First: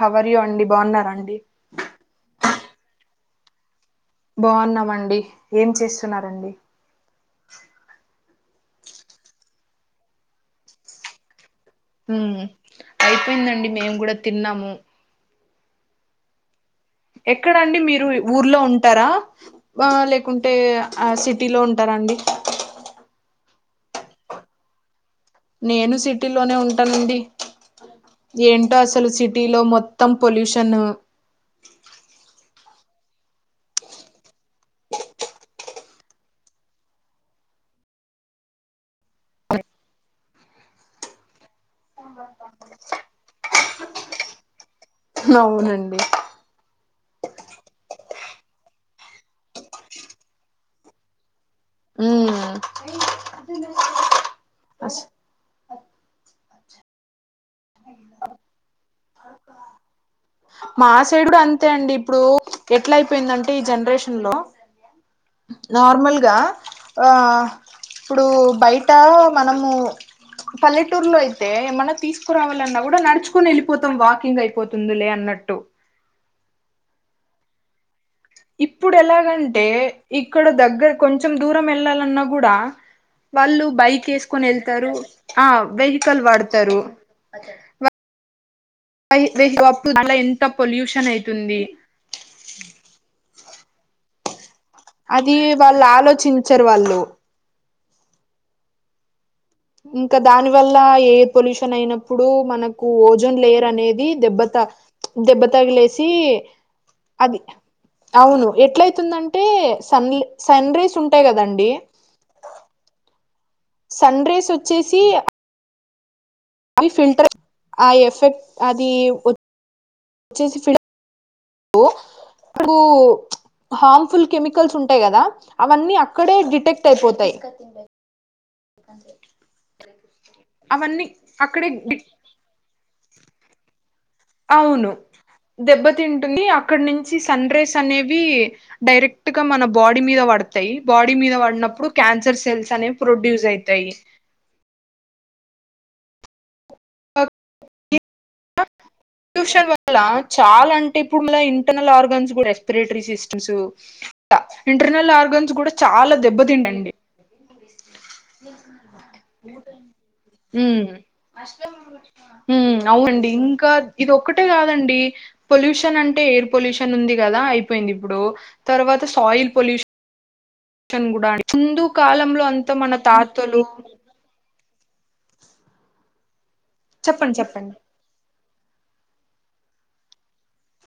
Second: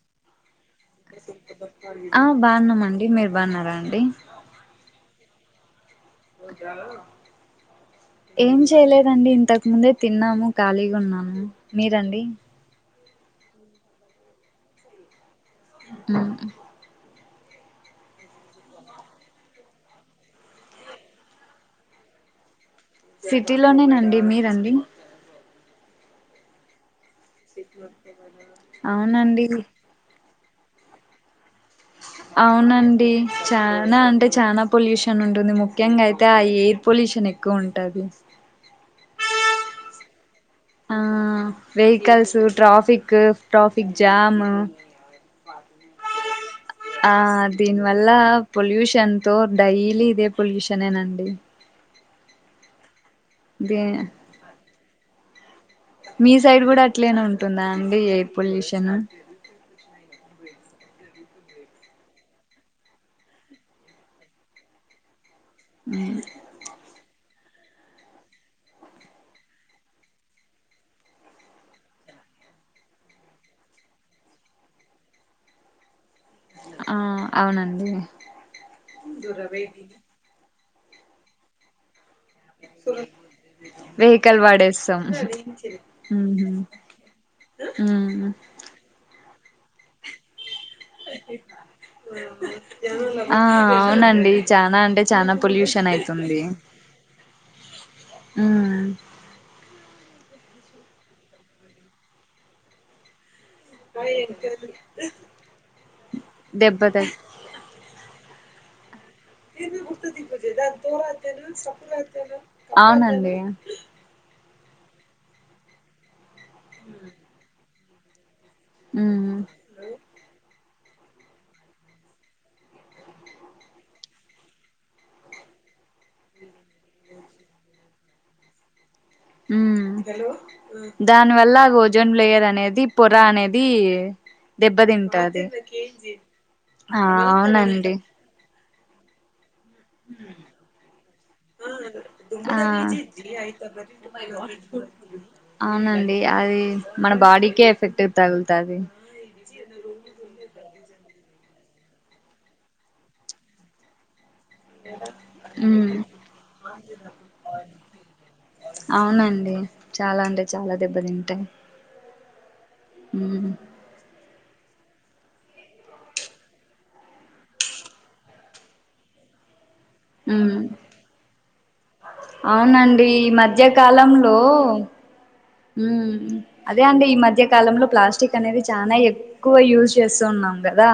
How are you అండి బాగున్నరా అండి ఆ బాగున్నామండి మీరు బాగున్నారా బాగున్నామండి ఏం చేస్త ఏం చేయలేదండి. ముందే తిన్నాము ఖాళీగా ఉన్నాము ఉ మీరండి అయిపోయిందండి మేము కూడా తిన్నాము. హు ఎక్కడ అండి మీరు ఊర్లో ఉంటారా, లేకుంటే సిటీలో ఉంటారా అండి. [inaudible] సిటీలోనేనండి మీరండి. నేను సిటీలోనే ఉంటానండి. ఏంటో అసలు అవునండి సిటీలో మొత్తం పొల్యూషన్ అవునండి చానా అంటే చానా పొల్యూషన్ ఉంటుంది. ముఖ్యంగా అయితే ఆ ఎయిర్ పొల్యూషన్ ఎక్కువ ఉంటాది ఆ వెహికల్సు, ట్రాఫిక్, ట్రాఫిక్ జామ్ అవునండి. ఆ దీనివల్ల పొల్యూషన్ తో డైలీ ఇదే పొల్యూషన్ ఏనండి ఉమ్ ఫ్రీ అయినా మీ సైడ్ కూడా అట్లనే ఉంటుందా అండి ఎయిర్ పొల్యూషన్. మా సైడు కూడా అంతే అండి ఇప్పుడు ఎట్లా అయిపోయిందంటే ఈ జనరేషన్ లో నార్మల్గా ఆ ఇప్పుడు బయట మనము పల్లెటూర్లో అయితే ఏమన్నా తీసుకురావాలన్నా కూడా నడుచుకొని వెళ్ళిపోతాం వాకింగ్ అయిపోతుందిలే అన్నట్టు అన్నట్టు ఆ అవునండి ఇప్పుడు ఎలాగంటే ఇక్కడ దగ్గర కొంచెం దూరం వెళ్ళాలన్నా కూడా వాళ్ళు బైక్ వెహికల్ వేసుకొని వెళ్తారు వాడేస్తాం ఆ వెహికల్ పడుతరు మ్మ్ హ్హ్ అట్లా ఎంత పొల్యూషన్ అయితుంది ఆ అవునండి చానా అంటే చానా అది వాళ్ళు పొల్యూషన్ అవుతుంది ఆలోచించరు వాళ్ళు హ్హ్ హ్ ఇంకా దాని వల్ల ఎయిర్ పొల్యూషన్ అయినప్పుడు మనకు ఓజోన్ లేయర్ అనేది దెబ్బత దెబ్బతగిలేసి దెబ్బ త అది అవును అవుతుందంటే సన్ రేస్ ఉంటాయి కదండి. అవునండి సన్ రేస్ వచ్చేసి అవి ఫిల్టర్ ఆ ఎఫెక్ట్ అది ఉమ్ ఒ అచ్చేసి ఫిల్ బ్ ప్చ్ హార్మ్ఫుల్ కెమికల్స్ ఉంటాయి కదా అవన్నీ ఆ అక్కడే డిటెక్ట్ అయిపోతాయి. మ్మ్ అవన్నీ దాని వల్ల అక్కడే ఓజోన్ లేయర్ అనేది పొరఅనేది అవును దెబ్బతింటుంది అక్కడ ఆ నుంచి సన రేస్ అవునండి అనేవి డైరెక్టు గా మనం బాడీ మీద పడతాయి, బాడీ మీద పడినప్పుడు క్యాన్సర్ ఆ సెల్స్ అనేవి ప్రొడ్యూస్ అవుతాయి. అవునండి అదీ ట్యూషన్ వల్ల చాలాఅంటే ఇప్పుడు మన ఇంటర్నల్ ఆర్గాన్స్ కూడా రెస్పిరేటరీ సిస్టమ్స్ ఇంకా ఇంటర్నల్ ఆర్గన్స్ కూడా ఉమ్ చాలా దెబ్బతింటాయండి అవునండి చాలా అంటే చాలా దెబ్బతింటాయి మ్మ్ అవునండి ఉమ్ ఇంకా ఇదో ఒకటే కాదండి పొల్యూషన్ అంటే ఎయిర్ పొల్యూషన్ ఉంది కదా అయిపోయింది ఇప్పుడు తర్వాత సౌండ్ ఆయిల్ పొల్యూషన్. ఉమ్ హిందూ కాలంలో అంత మన అవునండి ఈ తాతలు మ్మ్ అదే అండి ఈ చెప్పండి మధ్య చెప్పండి కాలంలో ప్లాస్టిక్ అనేది చానా ఎక్కువ యూజ్ చేస్తు ఉన్నాం కదా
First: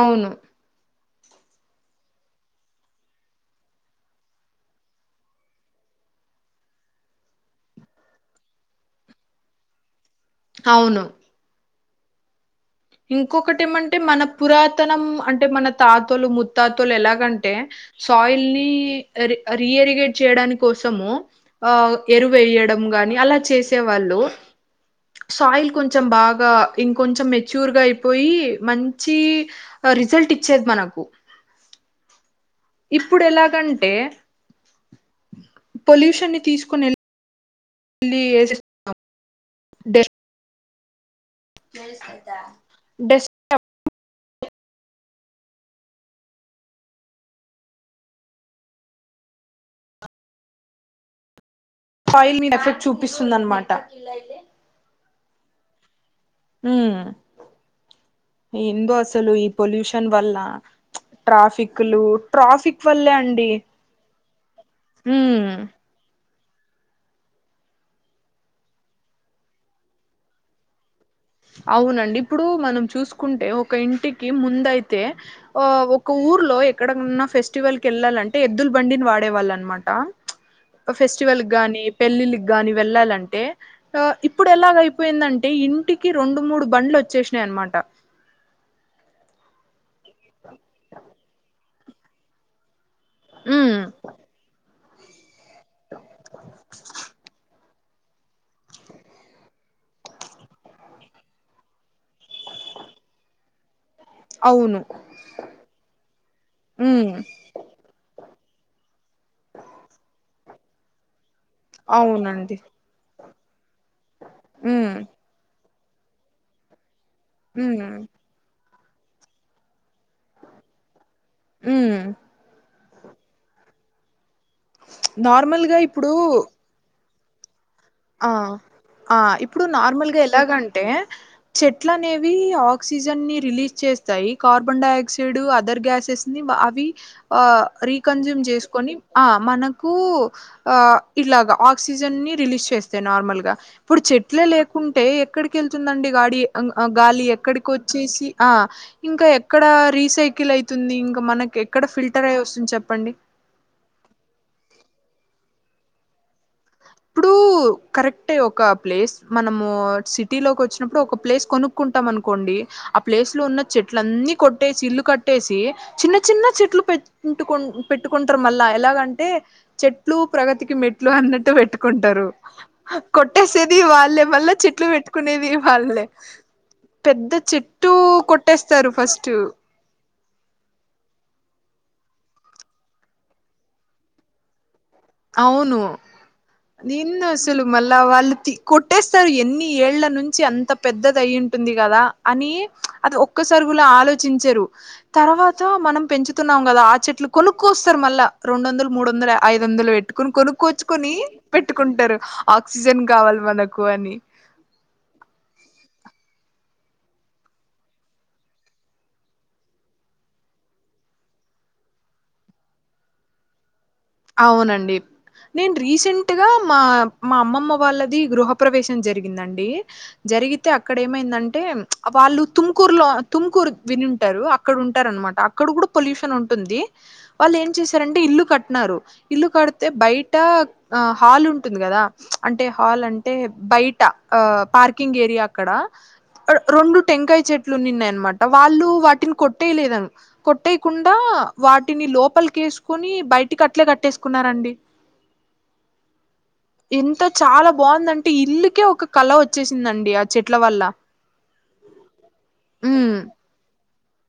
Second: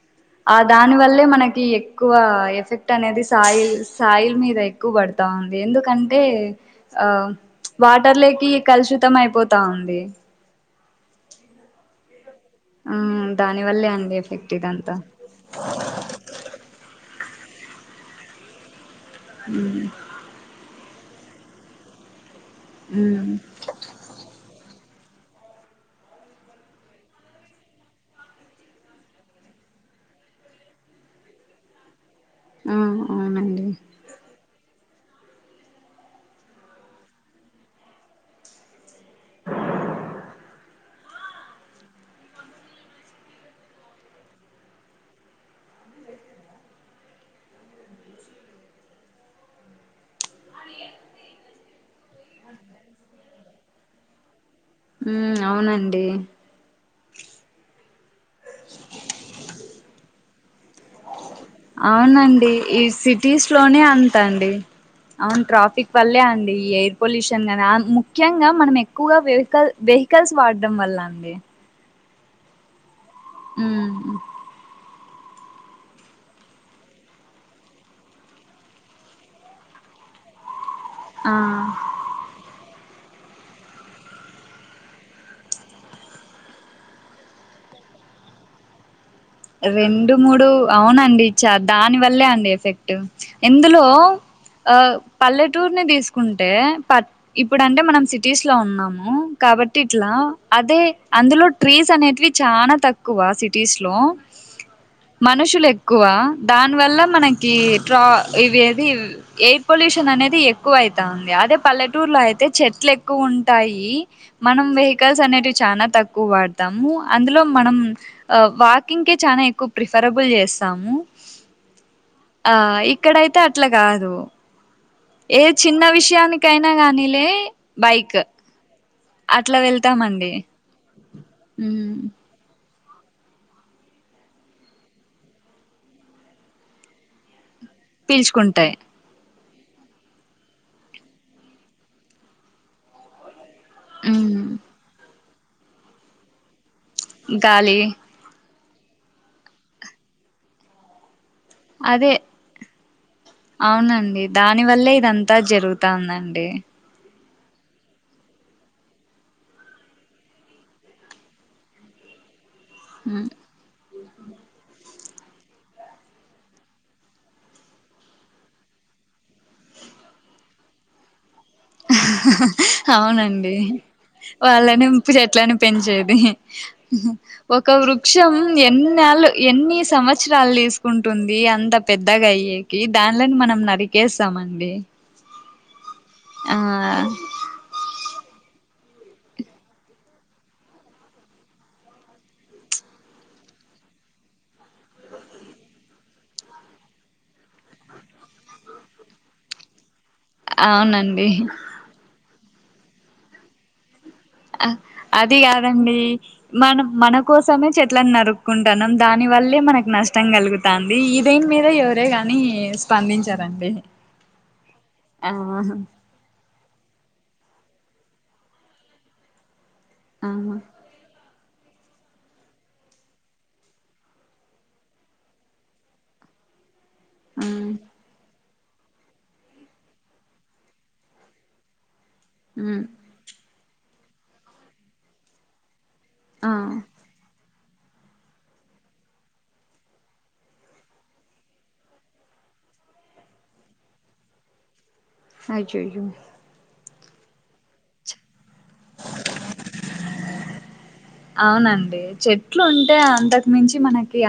అవును ఆ దానివల్ల మనకీ ఎక్కువా ఎఫెక్ట్ అనేది సాయిల్ సాయిల్ మీద ఎక్కువ పడతా ఉంది ఎందుకంటే టే ఆ ప్చ్ వాటర్ లేక ఇగా కలుషితం అయిపోతా ఉందీ అవును మ్మ్ దాని ఇంకొకటి వల్లే ఏమంటే అండి మన ఎఫెక్ట్ ఇదంతా పురాతనము అంటే మన తాతలు ముత్తాతలు ఎలాగంటే టే సాయిల్ నీ రీ మ్మ్ రియారిగ్రేట్ చేయడాని కోసము ఎరువు వేయడం గానీ మ్మ్ అలా చేసే వాళ్ళూ సో అయిల్ కొంచెం బాగా ఇంకా కొంచెం స్యూర్ గా అయిపోయీ మంచీ రిజల్ట్ ఇచ్చేది మనకు ఆ ఇప్పుడు అవునండి ఎలాగంటే పొల్యూషన్ని తీసుకొని ఎల్ ఇళ్ళీ ఏసెస్ గా [unintelligible] డే బెస్ట్ [unintelligible] అదియే యిల్ మీద ఎఫెక్ట్ చూపిస్తుందన్న మాట మ్మ్ అవునండీ మ్మ్ ఏందో అసలు ఈ పొల్యూషన్ వల్లా అవునండీ ఈ వల్లే సిటీస్ అండి లోనే అంతండీ అవును ఉమ్ ట్రాఫిక్ వాళ్ళే అన్ ఈ ఎయిర్ పొల్యూషన్ దినామ్ ముఖ్యంగా మనం ఎక్కువగా వెవికల్ వెహికల్స్ వాడం వల్లా అవునండి ఇప్పుడు మనం చూసుకుంటే ఒక మ్మ్ ఇంటికి ముందయ్ అయితే ఆ ఒక ఊర్లో ఎక్కడన్నా ఫెస్టివల్ కి వెళ్ళాలంటే ఎద్దుల బండిని వాడేవాళ్ళనమాట ఫెస్టివల్ ఆ గాని పెళ్ళిళ్కి గాని వెళ్ళాలన్ అంటే ఇప్పుడు ఎలాగ అయిపోయిందంటే ఇన్ ఇంటికి రెండు మూడు బండ్లు వచ్చేసినాయి అనమాట రెండు మూడు అవునండీ చ్చ దాని వల్లే అండీ ఎఫెక్ట్ ఉమ్ ఇందులో పల్లెటూరుని తీసుకుంటే పట్ ఇ ఇప్పుడు అంటే మనం సిటీస్ లో ఉన్నాము కాబట్టి ఇట్లా అదే అందులో ట్రీస్ అనేటివి చా చాన తక్కువ సిటీస్ లో అవును మనుషులు ఎక్కువ దాని వల్ల ఉమ్ మనకీ ట్రా ఇవి ఏది ఎయిర్ పొల్యూషన్ అనేది ఎక్కువ అయితాంది యాదో పల్లెటూరులో అయితే అవునండి చెట్లు ఎక్కువ ఉంటాయి మనం ఉమ్ వెహికల్స్ అనేటివి చానా తక్కువ వాడతాము అందులో మనం ఉమ్ వాకింగ్ కీ చానా ఎక్కువ ప్రిఫరబుల్ చేస్తామూ ఉమ్ ఆ ఇక్కడయితే అట్ల గాదు ఏ నార్మల్గా చిన్న ఇప్పుడు విషయానికైనా గానీలే బైక్ ఆ ఆ అట్లా ఇప్పుడు నార్మల్గా వెళ్తామండి ఎలాగంటే చెట్ల ఉమ్ అనేవీ ఆక్ ఆక్సిజన్ని రిలీజ్ చేస్తాయి కార్బన్ డైఆక్సైడ్ అదర్ గ్యాసెస్ ని అవీ ఆ రీకన్జ్యూమ్ పీల్చుకుంటాయి చేసుకొని అ మనకూ ఆ ఇలాగ ఆక్సిజన్ ని రిలీజ్ చేస్తాయి నార్మల్గా ఇప్పుడు చెట్లే ఉమ్ లేకుంటే ఎక్కడికి ఎళ్తుందండి గాడి గాలి ఎక్కడికి గాలి వొచ్చేసి ఆ ఇంకా ఎక్కడ రీసైకిల్ అయితుంది ఇంకా మనకి ఎక్కడ ఫిల్టర్ అయ్యి వస్తుంది చెప్పండి అవునండీ దాని వల్లే ఇదంతా జరుగుతాందాండి ఇప్పుడూ కరెక్టే గా ఒక ప్లేస్ మనమూ సిటీ లోకి వచ్చినప్పుడు ఒక ప్లేస్ కొనుక్కుంటాం అనుకోండీ ఆ ప్లేస్ లో ఉన్న చెట్లన్నీ కొట్టేసి ఇల్లు కొట్టేసీ చిన్న చిన్న చెట్లు పెట్టుకు పెట్టుకుంటారు మళ్ళా ఎలాగంటే చెట్ చెట్లూ ప్రగతికి మెట్లు అన్నట్ ట్టు పెట్టుకుంటరు అవునండి కొట్టేసేది వాళ్ళే మళ్ళా చెట్లు వాళ్ళని పెట్టుకునేది చెట్లను వాళ్ళే పెంచేది పెద్ద ఒక చెట్టు వృక్షం కొట్టేస్తారు ఎన్నాళ్లు ఫస్ట్ ఎన్నీ సంవత్సరాలు తీసుకుంటుందీ అంత పెద్దగా అయ్యేకి దాన్లాని మనం నరికేస్తామండీ అవును నిన్న అసులు మళ్ళ వాళ్ళు తీ కొట్టేస్తారు ఎన్ని ఏళ్ళ నుంచి అంత పెద్దది అయి ఉంటుంది కదా అని అది ఒక్కసారి ఆలోచించరు తర్వాత మనం పెంచుతున్నాం కదా ఆ చెట్లు కొనుక్కొస్తారు మళ్ళా రెండు రెండు వందలు మూడు వందలు ఐదు వందలు పెట్ట్ కొనుక్కోచ్చుకొని అవునండి పెట్టుకుంటారు ఆక్సిజన్ కావాలి మనకు అని ఆ అది కాదండి మనం మన కోసమే చెట్లలను నరుక్కుంటాన్నాం దాని వల్లే మనకు నష్టం కలుగుతాంది ఇ దని మీద ఎవరే గాని స్పందించారండి అవునండి నేను ఆ రీసెంట్గా మా మా అమ్మమ్మ వాళ్ళది గృహ ప్రవేశం జరిగిందండి ఆహా జరిగితే అక్కడ ఏమైందం అంటే వాళ్ళు తుమ్కూర్లో తుమ్కూరు వినింటారు అక్కడ ఉంటారునమాట అక్కడ కూడా పొల్యూషన్ ఉంటుంది ఆ వాళ్ళు ఏం చేసారంటే ఇల్లు కట్టినన్నారు ఇల్లు కడితే బయట ఆ హాల్ ఉంటుంది కదా అంటే ఉమ్ హాల్ అంటే బయట ట పార్కింగ్ ఏరియా అక్కడ ఆ రెండు టెంకాయ చెట్ నిన్నాయనమాట వాళ్ళు వాటిని కొట్టేయలేద కొట్టేయకుండా వాటిని లోపలికి తీసుకుని బయటికి అట్లే కట్లేసుకున్నండి అయ్యయ్యో ఎంత చాలా బాగుందంటే ఇల్లుకే ఒక కళ వచ్చేసిందండి ఆ చెట్ల వల్ల అవునండి చెట్లు ఉంటే ఉమ్ అంతకు మించంచి మనకే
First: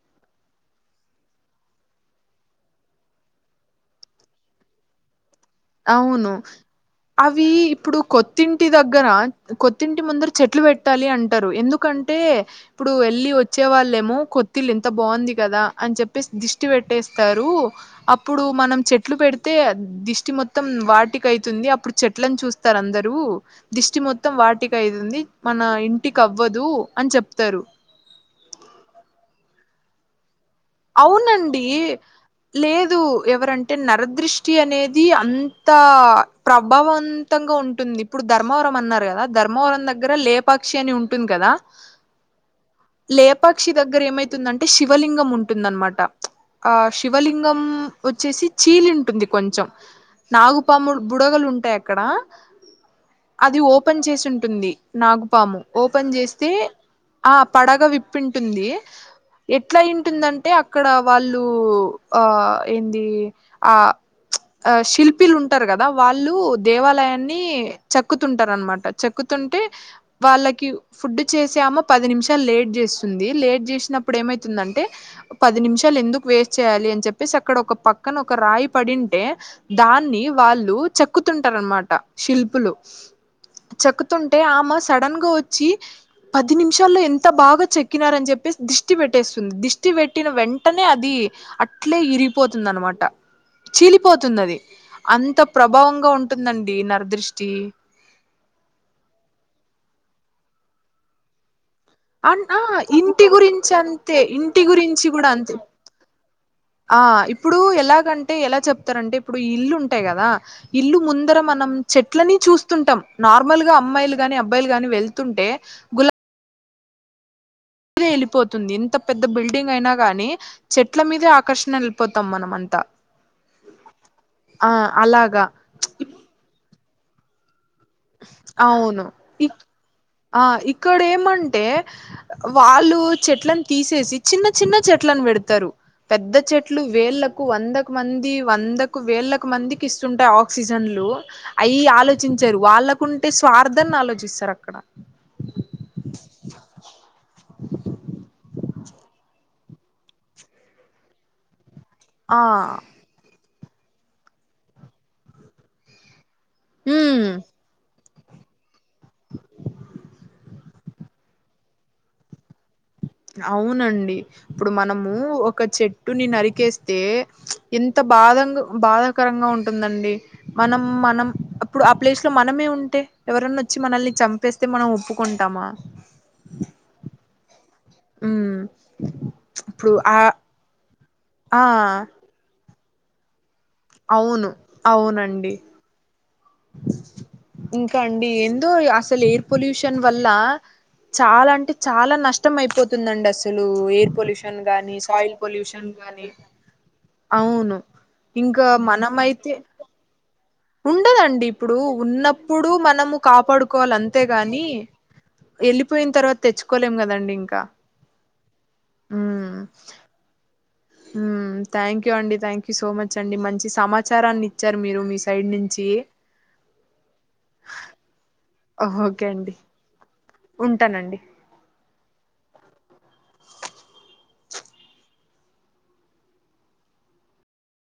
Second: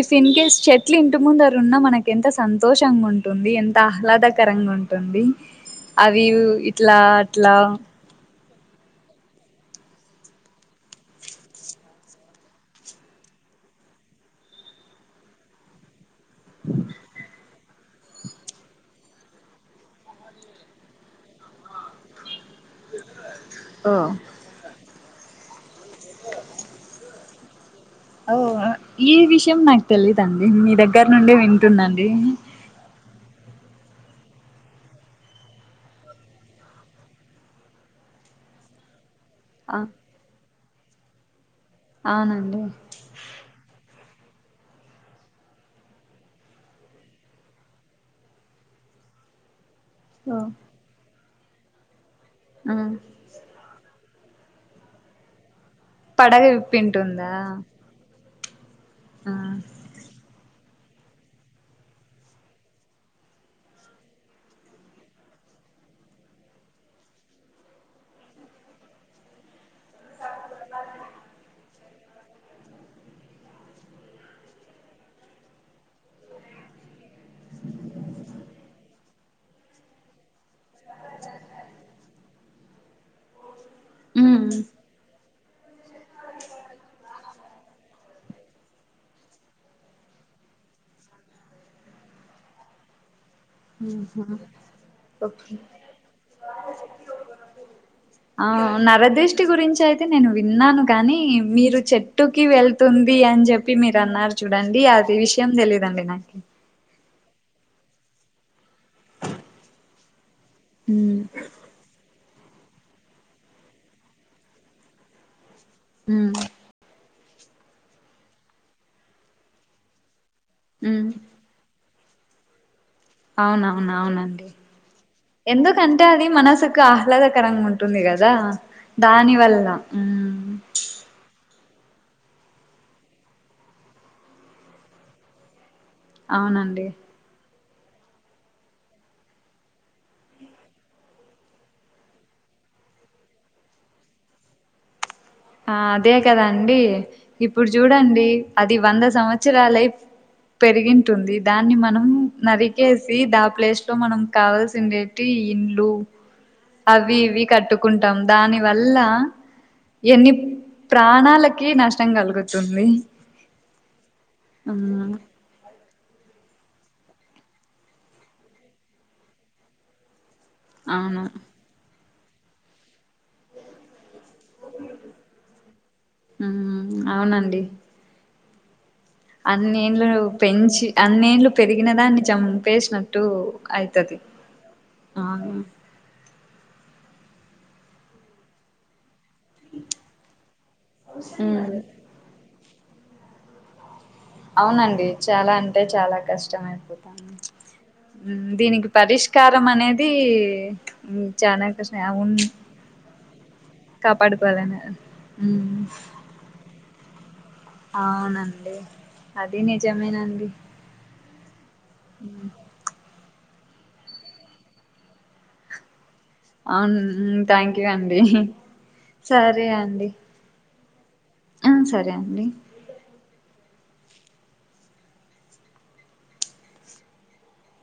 ఇఫ్ ఇన్ కేేస్ చెట్లు ఇంటి ముంద ఉన్నా మనకి ఎంత సంతోషంగా ఉంటుంది ఎంత లాదాకరంగా ఉంటుంది అవి అవును ఇట్లా అవి అట్లా ఇప్పుడు కొత్తిం టి దగ్గర కొత్తింటి ముందర చెట్లు పెట్టాలి అంటారు ఎందుకంటే ఇప్పుడు వెళ్ళి వచ్చే డే వాళ్ళేమో కొత్తిలు ఎంత బాగుంది కదా అని చెప్పేసి దిష్టి పెట్టేస్తారు అప్పుడు మనం చెట్లు పెడితే దిష్టి మాత్ మొత్తం వాటిక అవుతుంది అప్పుడు చెట్లను చూస్తారు అందరు ఓ దిష్టి మొత్తం వాటిక అవుతుంది మన ఇంటికి అవ్వదు అని చెప్తారు ఓ ఈ విషయం నాకు తెలీదండి మీ దగ్గర నుండి అవునండి వింటుందండి లేదు ఎవరంటే నరదృష్టి అనేది అంత ప్రభావవంతంగా ఉంటుంది ఇప్పుడు ధర్మవరం అన్నారు కదా ఆ ధర్మవరం దగ్గర లేపాక్షి అని ఉంటుంది కదా అవునండి దగ్గరేమవుతుందంటే శిలింగం ఉంటంది ఉంటుందనమాట ఆ శివలింగం వచ్చేసి చీలి ఉంటుంది కొంచెం ఓ నాగుపాము బుడగలూన్టాయి అక్కడ ఆ అది ఓపెన్ చేసి తుంది నాగుపాము ఓపెన్ పడగ చేస్తే విప్పింటుందా ఆ పడగా విప్పి ఉంటుంది ఆ ఎట్లా అయినటుదంటే అంటే అక్కడ వాళ్ళు ఆ ఏంది ఆ ఆ శిల్పిలు ఉంటారు కదా వాళ్ళు దేవాలయాన్ని చక్కుతుంటారు అనమాట చెక్కుతు తింటే వాళ్ళకి ఫుడ్ చేసామో పది నిమిషాలు లేట్ చేస్తుంది లేట్ చేసినప్పుడు ఏమై వుతుందంటే పది నిమిషాలు ఎందుకు వేస్ట్ చేయాలి అని చెప్పేసి అక్కడ ఒక పక్కన ఒక రాయి పడింటే దాన్ని వ వాళ్ళు చెక్కుతుంటార అన్నమాట శిల్పులు చక్కుతుంటే ఉమ్ ఆమె సడన్ గా వో చి పది నిమిషాల్లో ఎంత బాగా చెక్కినారని చెప్పేసి దిష్టి పెట్టేస్తుంది దిష్టి పెట్ పట్టిన వెంటనే అది అట్లే ఇరిగిపోతుంది అనమాట ఉహు చీలిపోతుంది అది అంత ఓకే ప్రభావంగా ఉంటుందండి నరదృష్టి ఆ నరదిష్టి గురించి అయితే నేను విన్నాను గాని మీరు చెట్టుకి అన్ ఆ వెళ్తుంది ఇంటి అని గురించి చెప్పి మీరు అంతే అన్నారు ఇంటి చూడండి గురించి అది కూడా విషయం అంతే తెలిదండి నాకు ఆ ఇప్పుడు ఎలాగంటే ఎలా చెప్తారంటే ఇప్పుడు ఈ ఇల్లు ఉంటాయి కదా ఇల్లు ఉమ్ ముందర మనం చెట్లని చూస్ తుంటాం నార్మల్ గా అమ్మాయిలు గాని అబ్బాయిలు గాని వెళ్తుంటే హ ద వెళ్లిపోతుంది ఇంత పెద్ద బిల్డింగ్ అయినా గాని చెట్ల ఉమ్ మీదే ఆకర్షణ పోతాం మనం అంతా అవునవున అవునండి ఆ అలాగా ఎందుకంటే అది మనసుకు ఆహ్లాదకరంగా ఉంటుంది కదా అవును దాని ఇ వల్ల ఉమ్ ఆ ఇక్కడ ఏమంటే వాళ్ళు చెట్లను తీసేసి చిన్న చిన్న చెట్లను పెడతారు పెద్ద చెట్లు అవునండి వేళ్లకు వంద మంది వందకు వేలకు మందికి ఇస్తుంటాయి ఆక్సిజన్లు అయి ఆలోచించరు వాళ్ళకుంటే స్వార్థాన్ని ఆలోచిస్తారు అక్కడ ఆ అదే కదా అండి ఇప్పుడు చూడండి అది ఇది వంద సంవత్సరాలై పెరిగింటుంది దాన్ని మనం ఆ నరికేసి దా ప్లేస్ లో మనం కావాల్సిందే ఇండ్లు అవి ఉమ్ ఇవి కట్టుకుంటే దాని వల్ల ఎన్ని ప్రాణాలకి నష్టం కలుగుతుంది అవునండి ఇప్పుడు మ్మ్ మనము ఒక చెట్ చట్టుని నరికేస్తే ఎంత బాధ బాధాకరంగా ఉంటుందండి మనం అవును మనం అప్పుడు ఆ ప్లేస్ లో మనమే ఉంటే ఎవరన్నా వచ్చి మనల్ని చం తప్పేస్తే మనం ఒప్పుకుంటామా మ్మ్ అ అన్నింలు పెంచి అన్నింలు ఆ పెరిగిన దాన్ని చంపేసినట్టు అయితది అవును ఆ అవునండి ఇంకా అండి ఏందో అసలు ఏర్ పొల్యూషన్ వల్ల చాలా అంటే మ్మ్ చాలా నష్టం అయిపోతుందండి అసలు పొల్యూషన్ గానీ అవునండి సాయిల్ చాలా అంటే పొల్యూషన్ చాలా గానీ కష్టమ అయిపోతాను అవును ఇంకా దీనికి మనమైతే పరిష్కారం అనేది ఉమ్, ఉండదండి చాలా ఇప్పుడు కష్టం అవును, ఉన్నప్పుడు మనము కాపాడుకోవాలి అంతేగాని కాపాడుకోవాలని ఉమ్, వెళ్ళలిపోయిన తర్వాత తెచ్చుకోలేం కదా అవునండి అది నిజమేనండి థ్యాక్ యూ అండి థ్యాంక్ యూ సో మచ్ వచ్చండి మంచి సమాచారాన్ని ఇచ్చారు మీరు మీ సైడ్ నుంచి అవును థ్యాంక్ యూ అండి సరే అండి ఉంటానండి ఆ సరే అండి